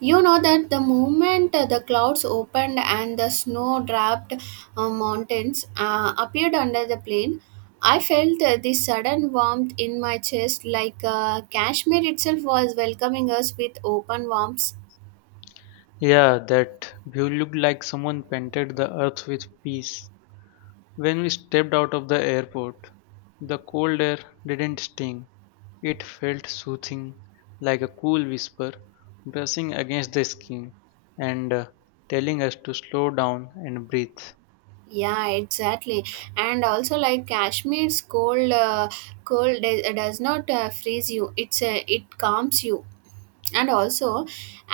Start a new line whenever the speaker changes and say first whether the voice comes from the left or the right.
right: You know that the moment the clouds opened and the snow draped mountains appeared under the plain, I felt this sudden warmth in my chest like Kashmir itself was welcoming us with open arms.
left: Yeah, that view looked like someone painted the earth with peace. When we stepped out of the airport, the cold air didn't sting. It felt soothing, like a cool whisper brushing against the skin and telling us to slow down and breathe.
right: Yeah, exactly. And also, like Kashmir's cold does not freeze you. It calms you. And also,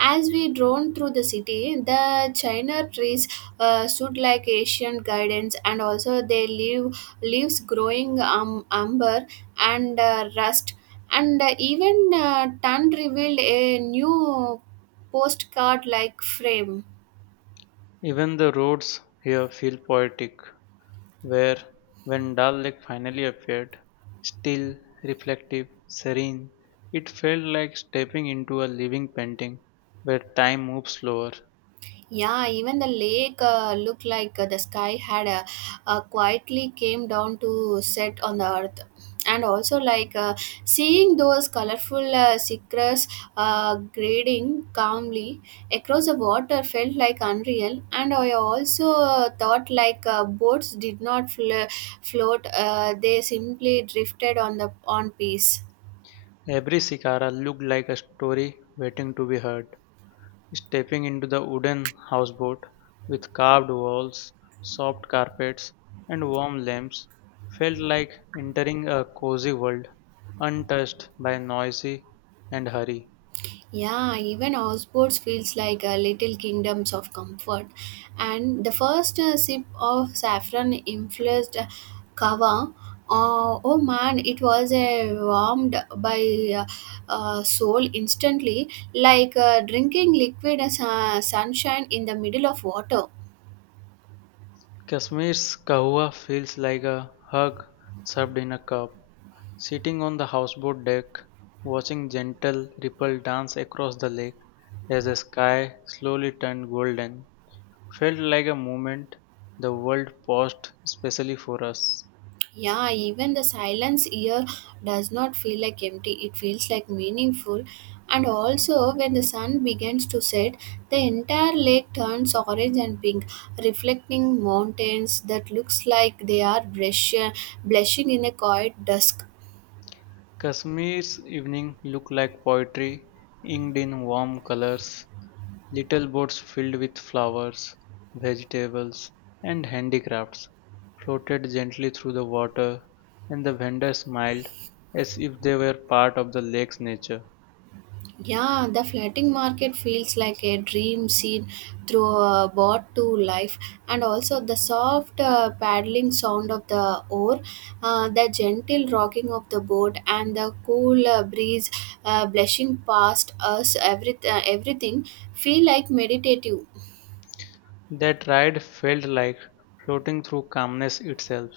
right: as we drone through the city, the china trees stood like Asian gardens, and also they leaves growing umber, and rust, and even tan revealed a new postcard like frame.
left: Even the roads here feel poetic. Where, when Dal Lake finally appeared, still, reflective, serene, it felt like stepping into a living painting where time moves slower.
right: Yeah, even the lake looked like the sky had quietly came down to set on the earth. And also, like seeing those colorful cichlids grading calmly across the water felt like unreal. And I also thought like boats did not float; they simply drifted on peace.
left: Every cicada looked like a story waiting to be heard. Stepping into the wooden houseboat with carved walls, soft carpets, and warm lamps felt like entering a cozy world untouched by noisy and hurry.
right: Yeah, even Osborne's feels like a little kingdoms of comfort. And the first sip of saffron infused kava, oh man, it was warmed by soul instantly, like drinking liquid as, sunshine in the middle of water.
left: Kashmir's kahwa feels like a hug served in a cup. Sitting on the houseboat deck, watching gentle ripple dance across the lake as the sky slowly turned golden, felt like a moment the world paused specially for us.
right: Yeah, even the silence here does not feel like empty, it feels like meaningful. And also, when the sun begins to set, the entire lake turns orange and pink, reflecting mountains that looks like they are blushing in a quiet dusk.
left: Kashmir's evening looked like poetry inked in warm colors. Little boats filled with flowers, vegetables, and handicrafts floated gently through the water, and the vendors smiled as if they were part of the lake's nature.
right: Yeah, the floating market feels like a dream seen through a boat to life, and also the soft paddling sound of the oar, the gentle rocking of the boat, and the cool breeze blushing past us. Everything feel like meditative.
left: That ride felt like floating through calmness itself.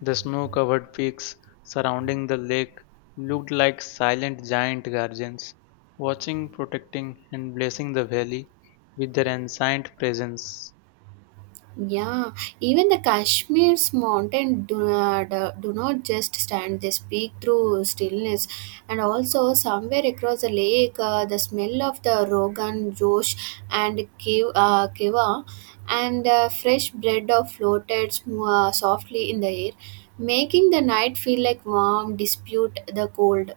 left: The snow covered peaks surrounding the lake looked like silent giant guardians, watching, protecting, and blessing the valley with their ancient presence.
right: Yeah, even the Kashmir's mountain do not just stand, they speak through stillness. And also, somewhere across the lake, the smell of the Rogan Josh and Kiva and fresh bread of floated softly in the air, making the night feel like warm, dispute the cold.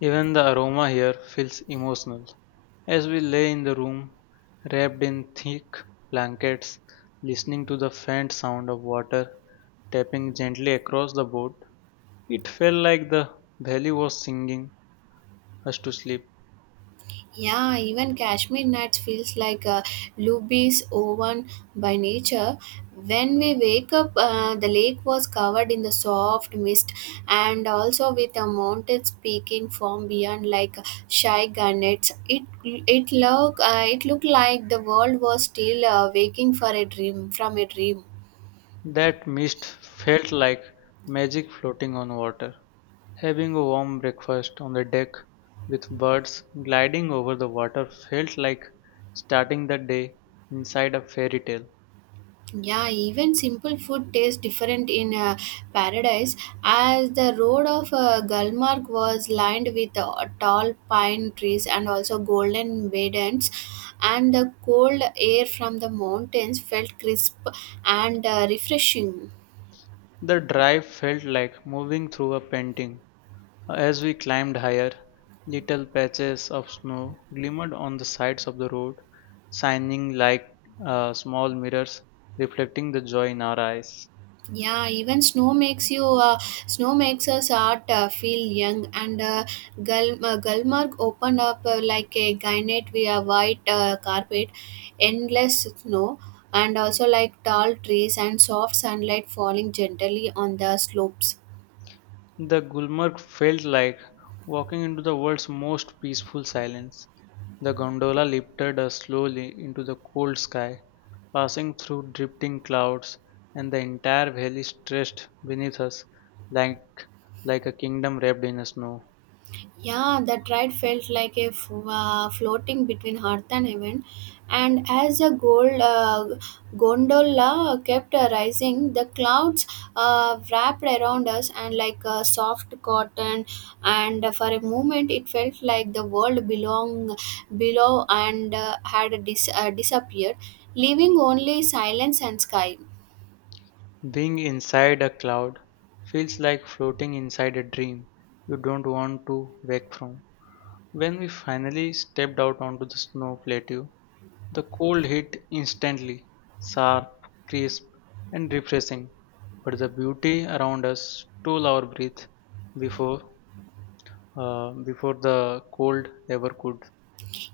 left: Even the aroma here feels emotional. As we lay in the room, wrapped in thick blankets, listening to the faint sound of water tapping gently across the boat, it felt like the valley was singing us to sleep.
right: Yeah, even Kashmir nights feels like a Luby's oven by nature. When we wake up, the lake was covered in the soft mist, and also with a mountains peeking from beyond like shy garnets. It looked like the world was still waking for a dream from a dream.
left: That mist felt like magic floating on water. Having a warm breakfast on the deck with birds gliding over the water felt like starting the day inside a fairy tale.
right: Yeah, even simple food tastes different in paradise, as the road of Gulmarg was lined with tall pine trees and also golden maidens, and the cold air from the mountains felt crisp and refreshing.
left: The drive felt like moving through a painting. As we climbed higher, little patches of snow glimmered on the sides of the road, shining like small mirrors, reflecting the joy in our eyes.
right: Yeah, even snow makes us art feel young. Gulmarg opened up like a gynate via white carpet, endless snow, and also like tall trees and soft sunlight falling gently on the slopes.
left: The Gulmarg felt like walking into the world's most peaceful silence. The gondola lifted us slowly into the cold sky, passing through drifting clouds, and the entire valley stretched beneath us like, like a kingdom wrapped in snow.
right: Yeah, that ride felt like floating between earth and heaven, and as the gold gondola kept rising, the clouds wrapped around us and like a soft cotton, and for a moment it felt like the world belonged below and had disappeared, leaving only silence and sky.
left: Being inside a cloud feels like floating inside a dream you don't want to wake from. When we finally stepped out onto the snow plateau, the cold hit instantly, sharp, crisp, and refreshing. But the beauty around us stole our breath before before the cold ever could.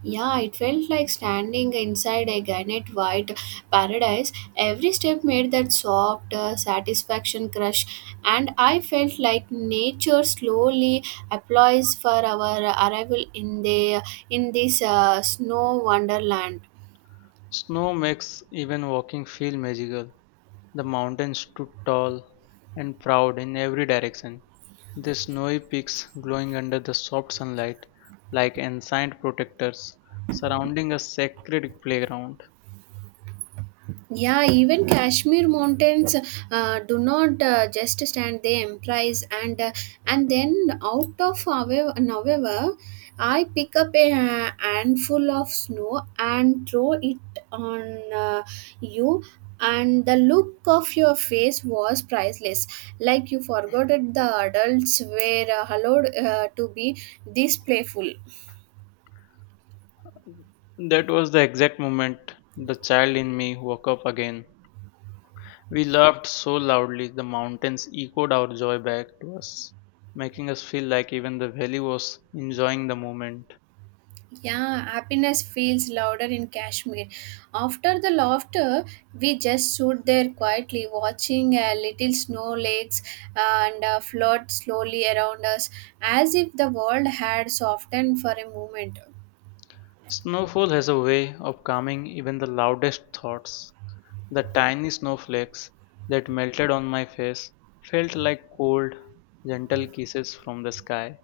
right: Yeah, it felt like standing inside a granite white paradise. Every step made that soft satisfaction crush, and I felt like nature slowly applauds for our arrival in the in this snow wonderland.
left: Snow makes even walking feel magical. The mountains stood tall and proud in every direction, their snowy peaks glowing under the soft sunlight like ancient protectors surrounding a sacred playground.
right: Yeah, even Kashmir mountains do not just stand; they emprise and and then out of however, I pick up a handful of snow and throw it on you, and the look of your face was priceless, like you forgot it. The adults were allowed to be this playful.
left: That was the exact moment the child in me woke up again. We laughed so loudly the mountains echoed our joy back to us, making us feel like even the valley was enjoying the moment.
right: Yeah, happiness feels louder in Kashmir. After the laughter, we just stood there quietly, watching little snow lakes and float slowly around us, as if the world had softened for a moment.
left: Snowfall has a way of calming even the loudest thoughts. The tiny snowflakes that melted on my face felt like cold, gentle kisses from the sky,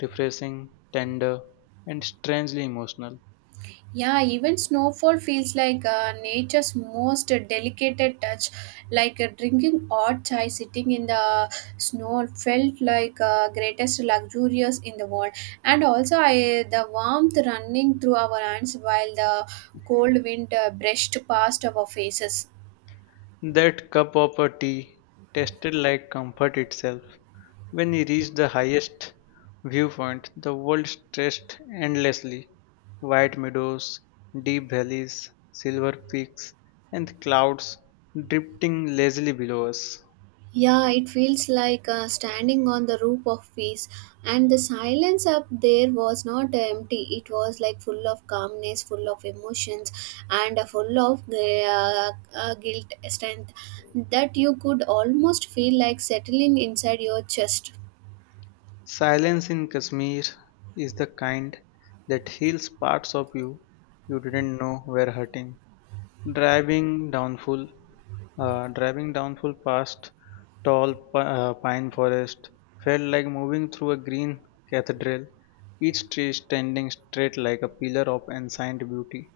left: refreshing, tender, and strangely emotional.
right: Yeah, even snowfall feels like nature's most delicate touch. Like drinking hot chai sitting in the snow felt like greatest luxurious in the world. And also, I the warmth running through our hands while the cold wind brushed past our faces.
left: That cup of a tea tasted like comfort itself. When we reached the highest viewpoint, the world stretched endlessly, white meadows, deep valleys, silver peaks, and clouds drifting lazily below us.
right: Yeah, it feels like standing on the roof of peace. And the silence up there was not empty. It was like full of calmness, full of emotions, and full of guilt strength that you could almost feel like settling inside your chest.
left: Silence in Kashmir is the kind that heals parts of you you didn't know were hurting. Driving downful, Driving downful past tall pine forest felt like moving through a green cathedral, each tree standing straight like a pillar of ancient beauty.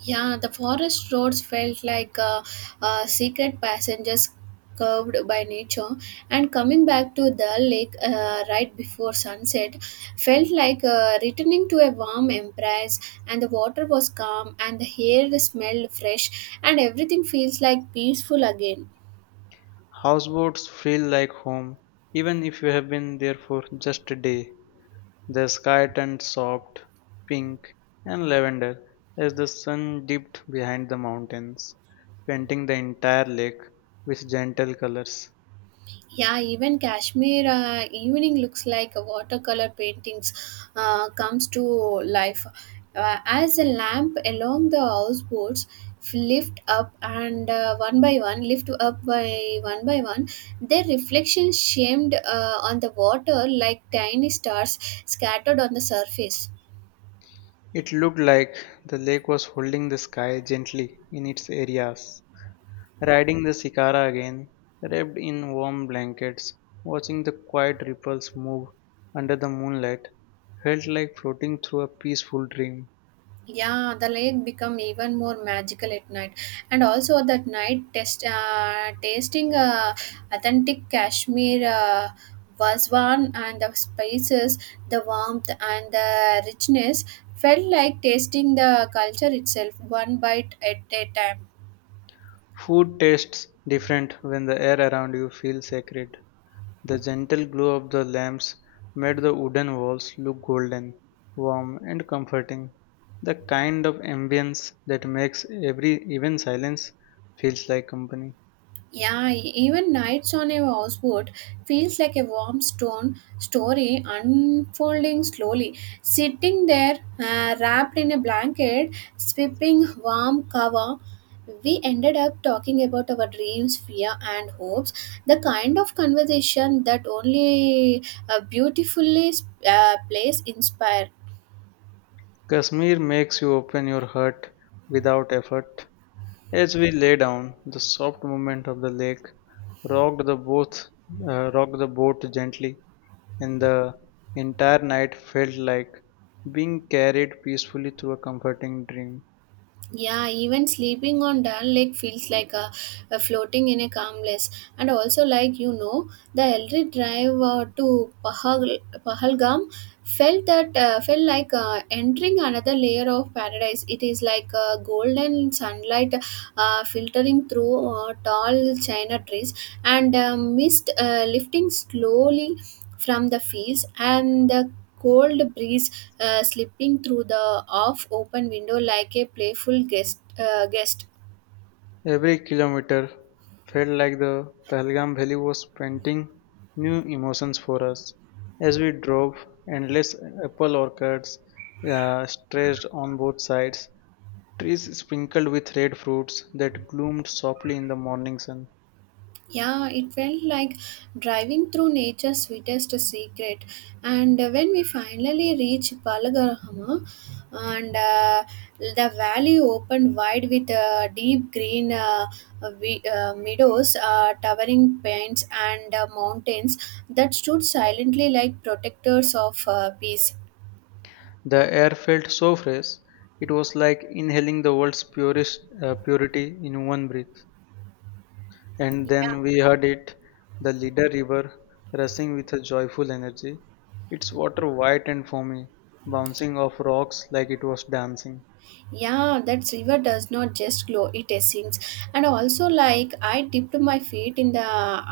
right: Yeah, the forest roads felt like secret passages curved by nature, and coming back to the lake right before sunset felt like returning to a warm embrace. And the water was calm, and the air smelled fresh, and everything feels like peaceful again.
left: Houseboats feel like home, even if you have been there for just a day. The sky turned soft pink and lavender as the sun dipped behind the mountains, painting the entire lake with gentle colors.
right: Yeah, even Kashmir evening looks like a watercolor paintings comes to life. As a lamp along the houseboats lift up and one by one lift up by one, their reflections shamed on the water like tiny stars scattered on the surface.
left: It looked like the lake was holding the sky gently in its areas, riding the Sikara again, wrapped in warm blankets, watching the quiet ripples move under the moonlight, felt like floating through a peaceful dream.
right: Yeah, the lake become even more magical at night, and also that night test tasting authentic Kashmir waswan and the spices, the warmth and the richness felt like tasting the culture itself one bite at a time.
left: Food tastes different when the air around you feels sacred. The gentle glow of the lamps made the wooden walls look golden, warm, and comforting, the kind of ambience that makes every even silence feels like company.
right: Yeah, even nights on a houseboat feels like a warm stone story unfolding slowly. Sitting there, wrapped in a blanket, sweeping warm cover, we ended up talking about our dreams, fear, and hopes. The kind of conversation that only a beautifully place inspire.
left: Kashmir makes you open your heart without effort. As we lay down, the soft movement of the lake rocked the boat, rocked the boat gently, and the entire night felt like being carried peacefully through a comforting dream.
right: Yeah, even sleeping on Dal Lake feels like a floating in a calmness. And also, like you know, the Elri drive to Pahalgam felt like entering another layer of paradise. It is like golden sunlight filtering through tall china trees and mist lifting slowly from the fields, and the cold breeze slipping through the off open window like a playful guest.
left: Every kilometer felt like the Pahalgam Valley was painting new emotions for us as we drove endless apple orchards stretched on both sides, trees sprinkled with red fruits that gloomed softly in the morning sun.
right: Yeah, it felt like driving through nature's sweetest secret. And when we finally reached Palagarhama, and the valley opened wide with deep green meadows, towering pines, and mountains that stood silently like protectors of peace.
left: The air felt so fresh, it was like inhaling the world's purest purity in one breath. And
right: Yeah.
left: then we heard it, the leader river, rushing with a joyful energy, its water white and foamy, bouncing off rocks like it was dancing.
right: Yeah, that river does not just glow, it sinks. And also, like I dipped my feet in the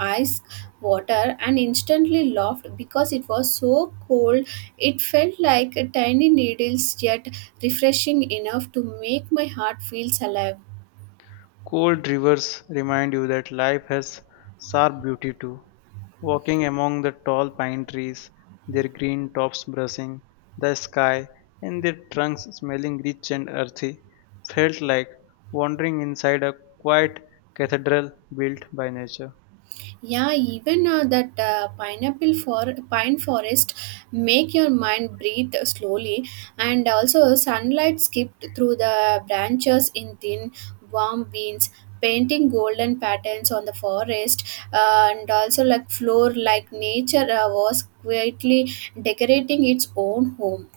right: ice water and instantly laughed because it was so cold. It felt like a tiny needles yet refreshing enough to make my heart feels alive.
left: Cold rivers remind you that life has sharp beauty too. Walking among the tall pine trees, their green tops brushing the sky and their trunks smelling rich and earthy, felt like wandering inside a quiet cathedral built by nature.
right: Yeah, even that pine forest make your mind breathe slowly, and also sunlight skipped through the branches in thin, warm beams, painting golden patterns on the forest, and also like floor, like nature was quietly decorating its own home.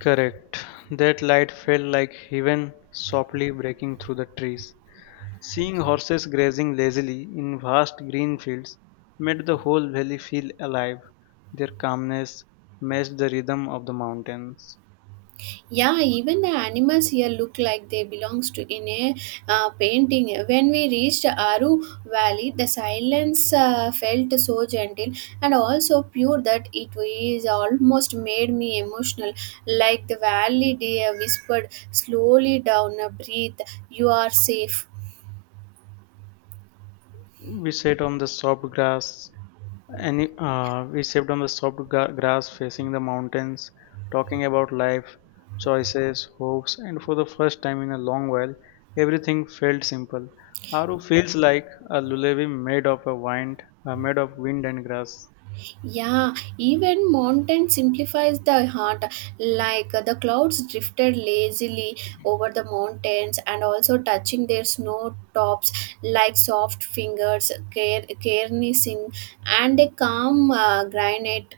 left: Correct. That light felt like heaven softly breaking through the trees. Seeing horses grazing lazily in vast green fields made the whole valley feel alive. Their calmness matched the rhythm of the mountains.
right: Yeah, even the animals here look like they belongs to in a painting. When we reached Aru Valley, the silence felt so gentle and also pure that it was almost made me emotional, like the valley dear whispered slowly down, breathe, you are safe.
left: We sat on the soft grass, And we sat on the soft gra- grass facing the mountains, talking about life, choices, hopes, and for the first time in a long while, everything felt simple. Aru feels like a lullaby made of wind and grass.
right: Yeah, even mountain simplifies the heart. Like the clouds drifted lazily over the mountains and also touching their snow tops like soft fingers, carenessing, and a calm granite.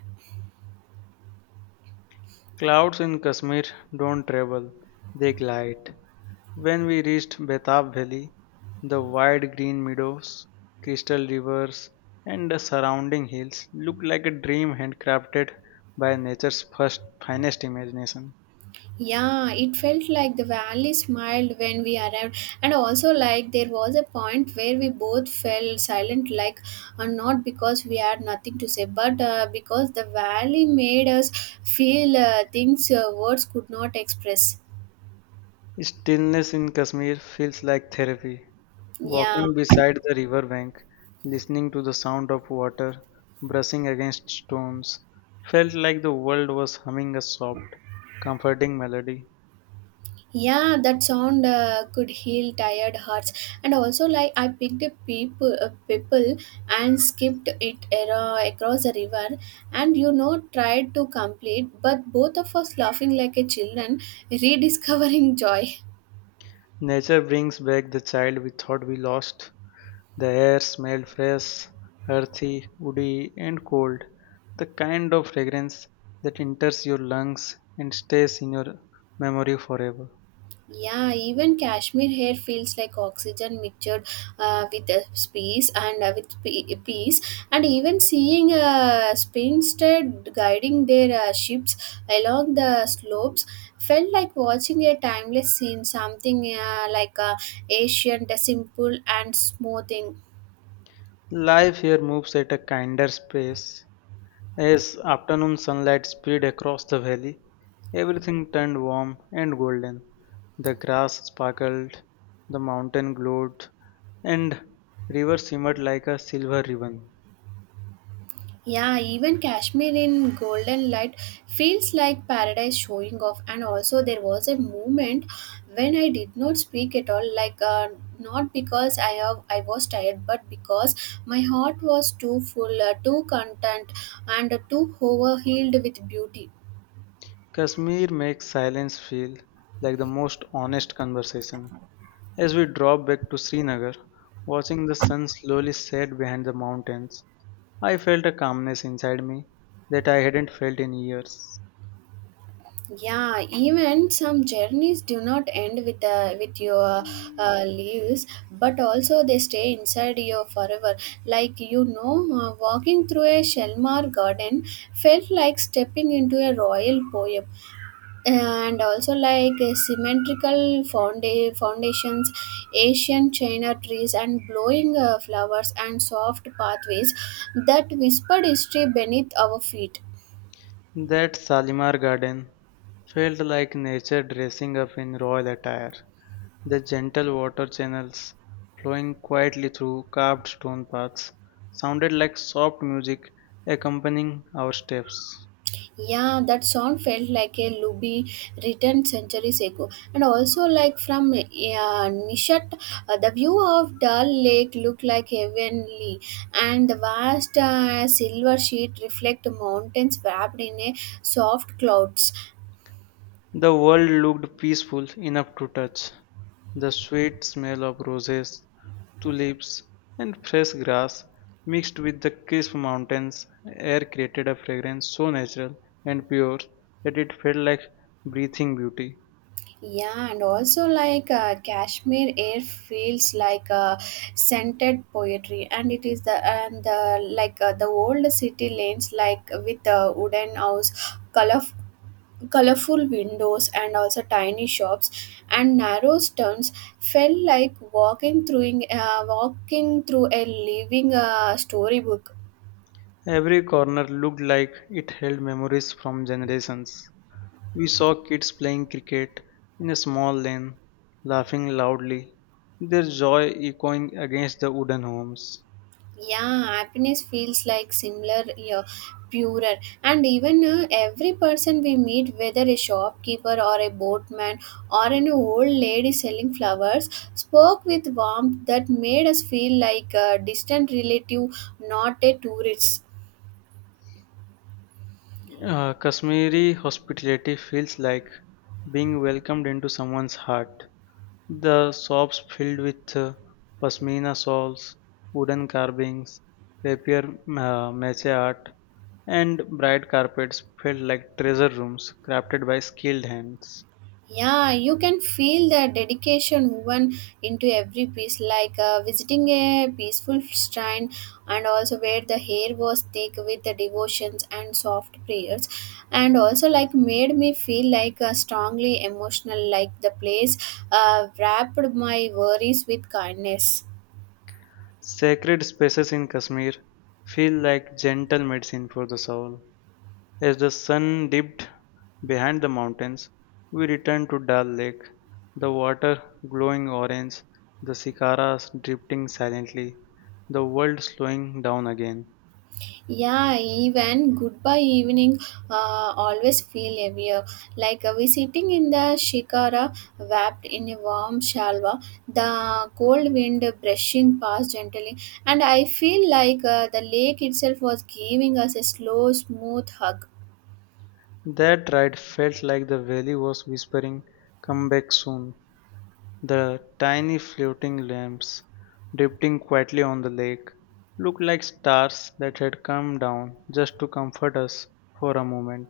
left: Clouds in Kashmir don't travel; they glide. When we reached Betab Valley, the wide green meadows, crystal rivers, and the surrounding hills looked like a dream handcrafted by nature's first finest imagination.
right: Yeah, it felt like the valley smiled when we arrived, and also like there was a point where we both fell silent, like not because we had nothing to say, but because the valley made us feel things words could not express.
left: Stillness in Kashmir feels like therapy.
right: Yeah.
left: Walking beside the riverbank, listening to the sound of water brushing against stones, felt like the world was humming a soft, comforting melody.
right: Yeah, that sound could heal tired hearts. And also, like I picked a people and skipped it across the river, and tried to complete, but both of us laughing like a children rediscovering joy.
left: Nature brings back the child we thought we lost. The air smelled fresh, earthy, woody, and cold, the kind of fragrance that enters your lungs and stays in your memory forever.
right: Yeah, even cashmere hair feels like oxygen mixtured with a space and with peace. And even seeing a spinstead guiding their ships along the slopes felt like watching a timeless scene, something like ancient, simple, and smoothing.
left: Life here moves at a kinder pace. As afternoon sunlight spread across the valley, everything turned warm and golden. The grass sparkled, the mountain glowed, and river shimmered like a silver ribbon.
right: Yeah, even Kashmir in golden light feels like paradise showing off. And also, there was a moment when I did not speak at all, like not because I was tired, but because my heart was too full, too content, and too overhealed with beauty.
left: Kashmir makes silence feel like the most honest conversation. As we drove back to Srinagar, watching the sun slowly set behind the mountains, I felt a calmness inside me that I hadn't felt in years.
right: Yeah, even some journeys do not end with your leaves, but also they stay inside you forever. Like, walking through a Shelmar garden felt like stepping into a royal poem, and also like a symmetrical foundations, Asian china trees and blowing flowers, and soft pathways that whispered history beneath our feet.
left: That Salimar garden felt like nature dressing up in royal attire, the gentle water channels flowing quietly through carved stone paths sounded like soft music accompanying our steps.
right: Yeah, that song felt like a lullaby written centuries ago. And also, like from Nishat, the view of Dal Lake looked like heavenly, and the vast silver sheet reflect mountains wrapped in a soft clouds.
left: The world looked peaceful enough to touch. The sweet smell of roses, tulips, and fresh grass mixed with the crisp mountains air created a fragrance so natural and pure that it felt like breathing beauty.
right: Yeah, and also like Kashmir air feels like scented poetry, and it is the and the like the old city lanes, like with wooden house, colorful windows, and also tiny shops and narrow turns felt like walking through a living storybook.
left: Every corner looked like it held memories from generations. We saw kids playing cricket in a small lane, laughing loudly, their joy echoing against the wooden homes.
right: Yeah, happiness feels like similar, yeah, purer. And even every person we meet, whether a shopkeeper or a boatman or an old lady selling flowers, spoke with warmth that made us feel like a distant relative, not a tourist.
left: Kashmiri hospitality feels like being welcomed into someone's heart. The shops filled with pashmina shawls, wooden carvings, rapier mache art, and bright carpets felt like treasure rooms crafted by skilled hands.
right: Yeah, you can feel the dedication woven into every piece, like visiting a peaceful shrine, and also where the hair was thick with the devotions and soft prayers, and also like made me feel like strongly emotional, like the place wrapped my worries with kindness.
left: Sacred spaces in Kashmir feel like gentle medicine for the soul. As the sun dipped behind the mountains, we returned to Dal Lake, the water glowing orange, the cicadas drifting silently, the world slowing down again.
right: Yeah, even goodbye evening always feel heavier. Like we sitting in the shikara wrapped in a warm shalwa, the cold wind brushing past gently, and I feel like the lake itself was giving us a slow, smooth hug.
left: That ride felt like the valley was whispering, Come back soon. The tiny floating lamps drifting quietly on the lake looked like stars that had come down just to comfort us for a moment.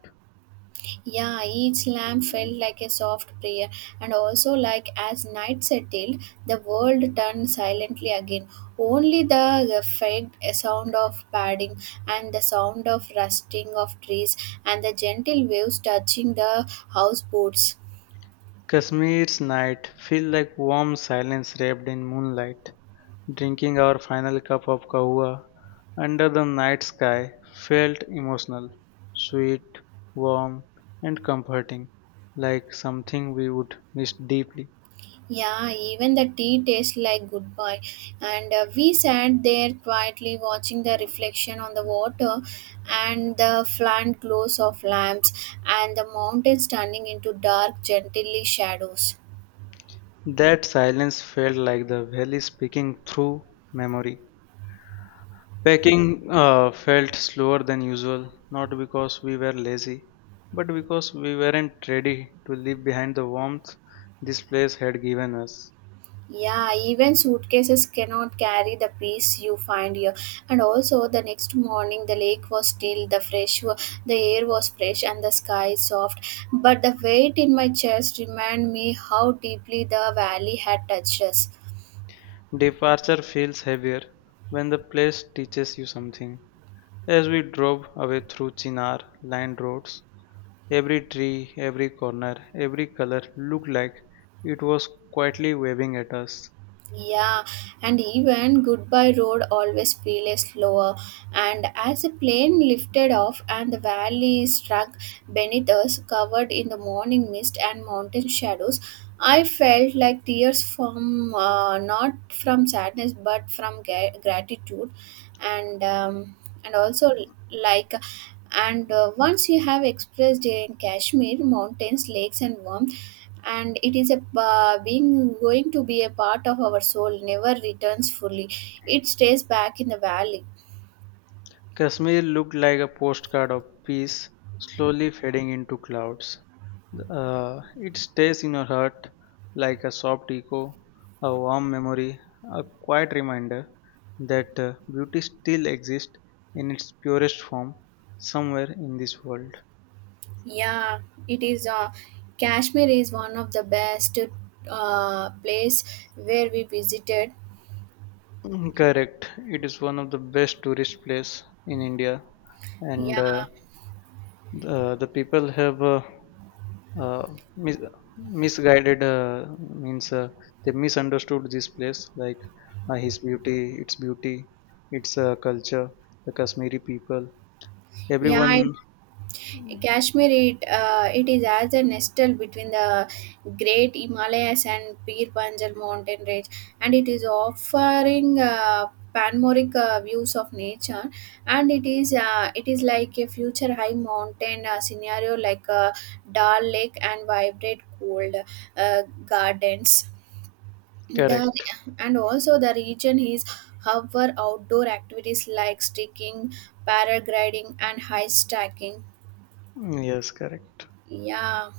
right: Yeah, each lamp felt like a soft prayer, and also like as night settled, the world turned silently again. Only the faint sound of padding, and the sound of rusting of trees, and the gentle waves touching the houseboats.
left: Kashmir's night feels like warm silence wrapped in moonlight. Drinking our final cup of kahwa under the night sky felt emotional, sweet, warm, and comforting, like something we would miss deeply.
right: Yeah, even the tea tastes like goodbye. And we sat there quietly watching the reflection on the water and the flant glows of lamps and the mountains turning into dark, gently shadows.
left: That silence felt like the valley speaking through memory. Packing felt slower than usual, not because we were lazy, but because we weren't ready to leave behind the warmth this place had given us.
right: Yeah, even suitcases cannot carry the peace you find here. And also, the next morning, the lake was still, the air was fresh, and the sky soft. But the weight in my chest reminded me how deeply the valley had touched us.
left: Departure feels heavier when the place teaches you something. As we drove away through Chinar lined roads, every tree, every corner, every color looked like it was quietly waving at us.
right: Yeah, and even Goodbye Road always feels slower. And as the plane lifted off and the valley struck beneath us, covered in the morning mist and mountain shadows, I felt like tears from, not from sadness but from gratitude, and um, and also like and once you have expressed in Kashmir mountains, lakes, and warmth, and it is a being going to be a part of our soul, never returns fully, it stays back in the valley.
left: Kashmir looked like a postcard of peace slowly fading into clouds. It stays in your heart like a soft echo, a warm memory, a quiet reminder that beauty still exists in its purest form somewhere in this world.
right: Yeah, it is Kashmir is one of the best place where we visited.
left: Mm, correct. It is one of the best tourist place in India, and uh,
right: Yeah.
left: the, the people have. Uh, mis- Misguided, means they misunderstood this place, like his beauty its beauty, its culture, the Kashmiri people,
right: Yeah,
left: everyone.
right: Kashmir, it is as a nestle between the great Himalayas and Pir Panjal mountain range, and it is offering panoramic views of nature, and it is like a future high mountain scenario like a Dal Lake and vibrant cold gardens. The,
left: Correct.
right: and also the region is however outdoor activities like sticking, paragliding, and high stacking.
left: Yes, correct.
right: Yeah.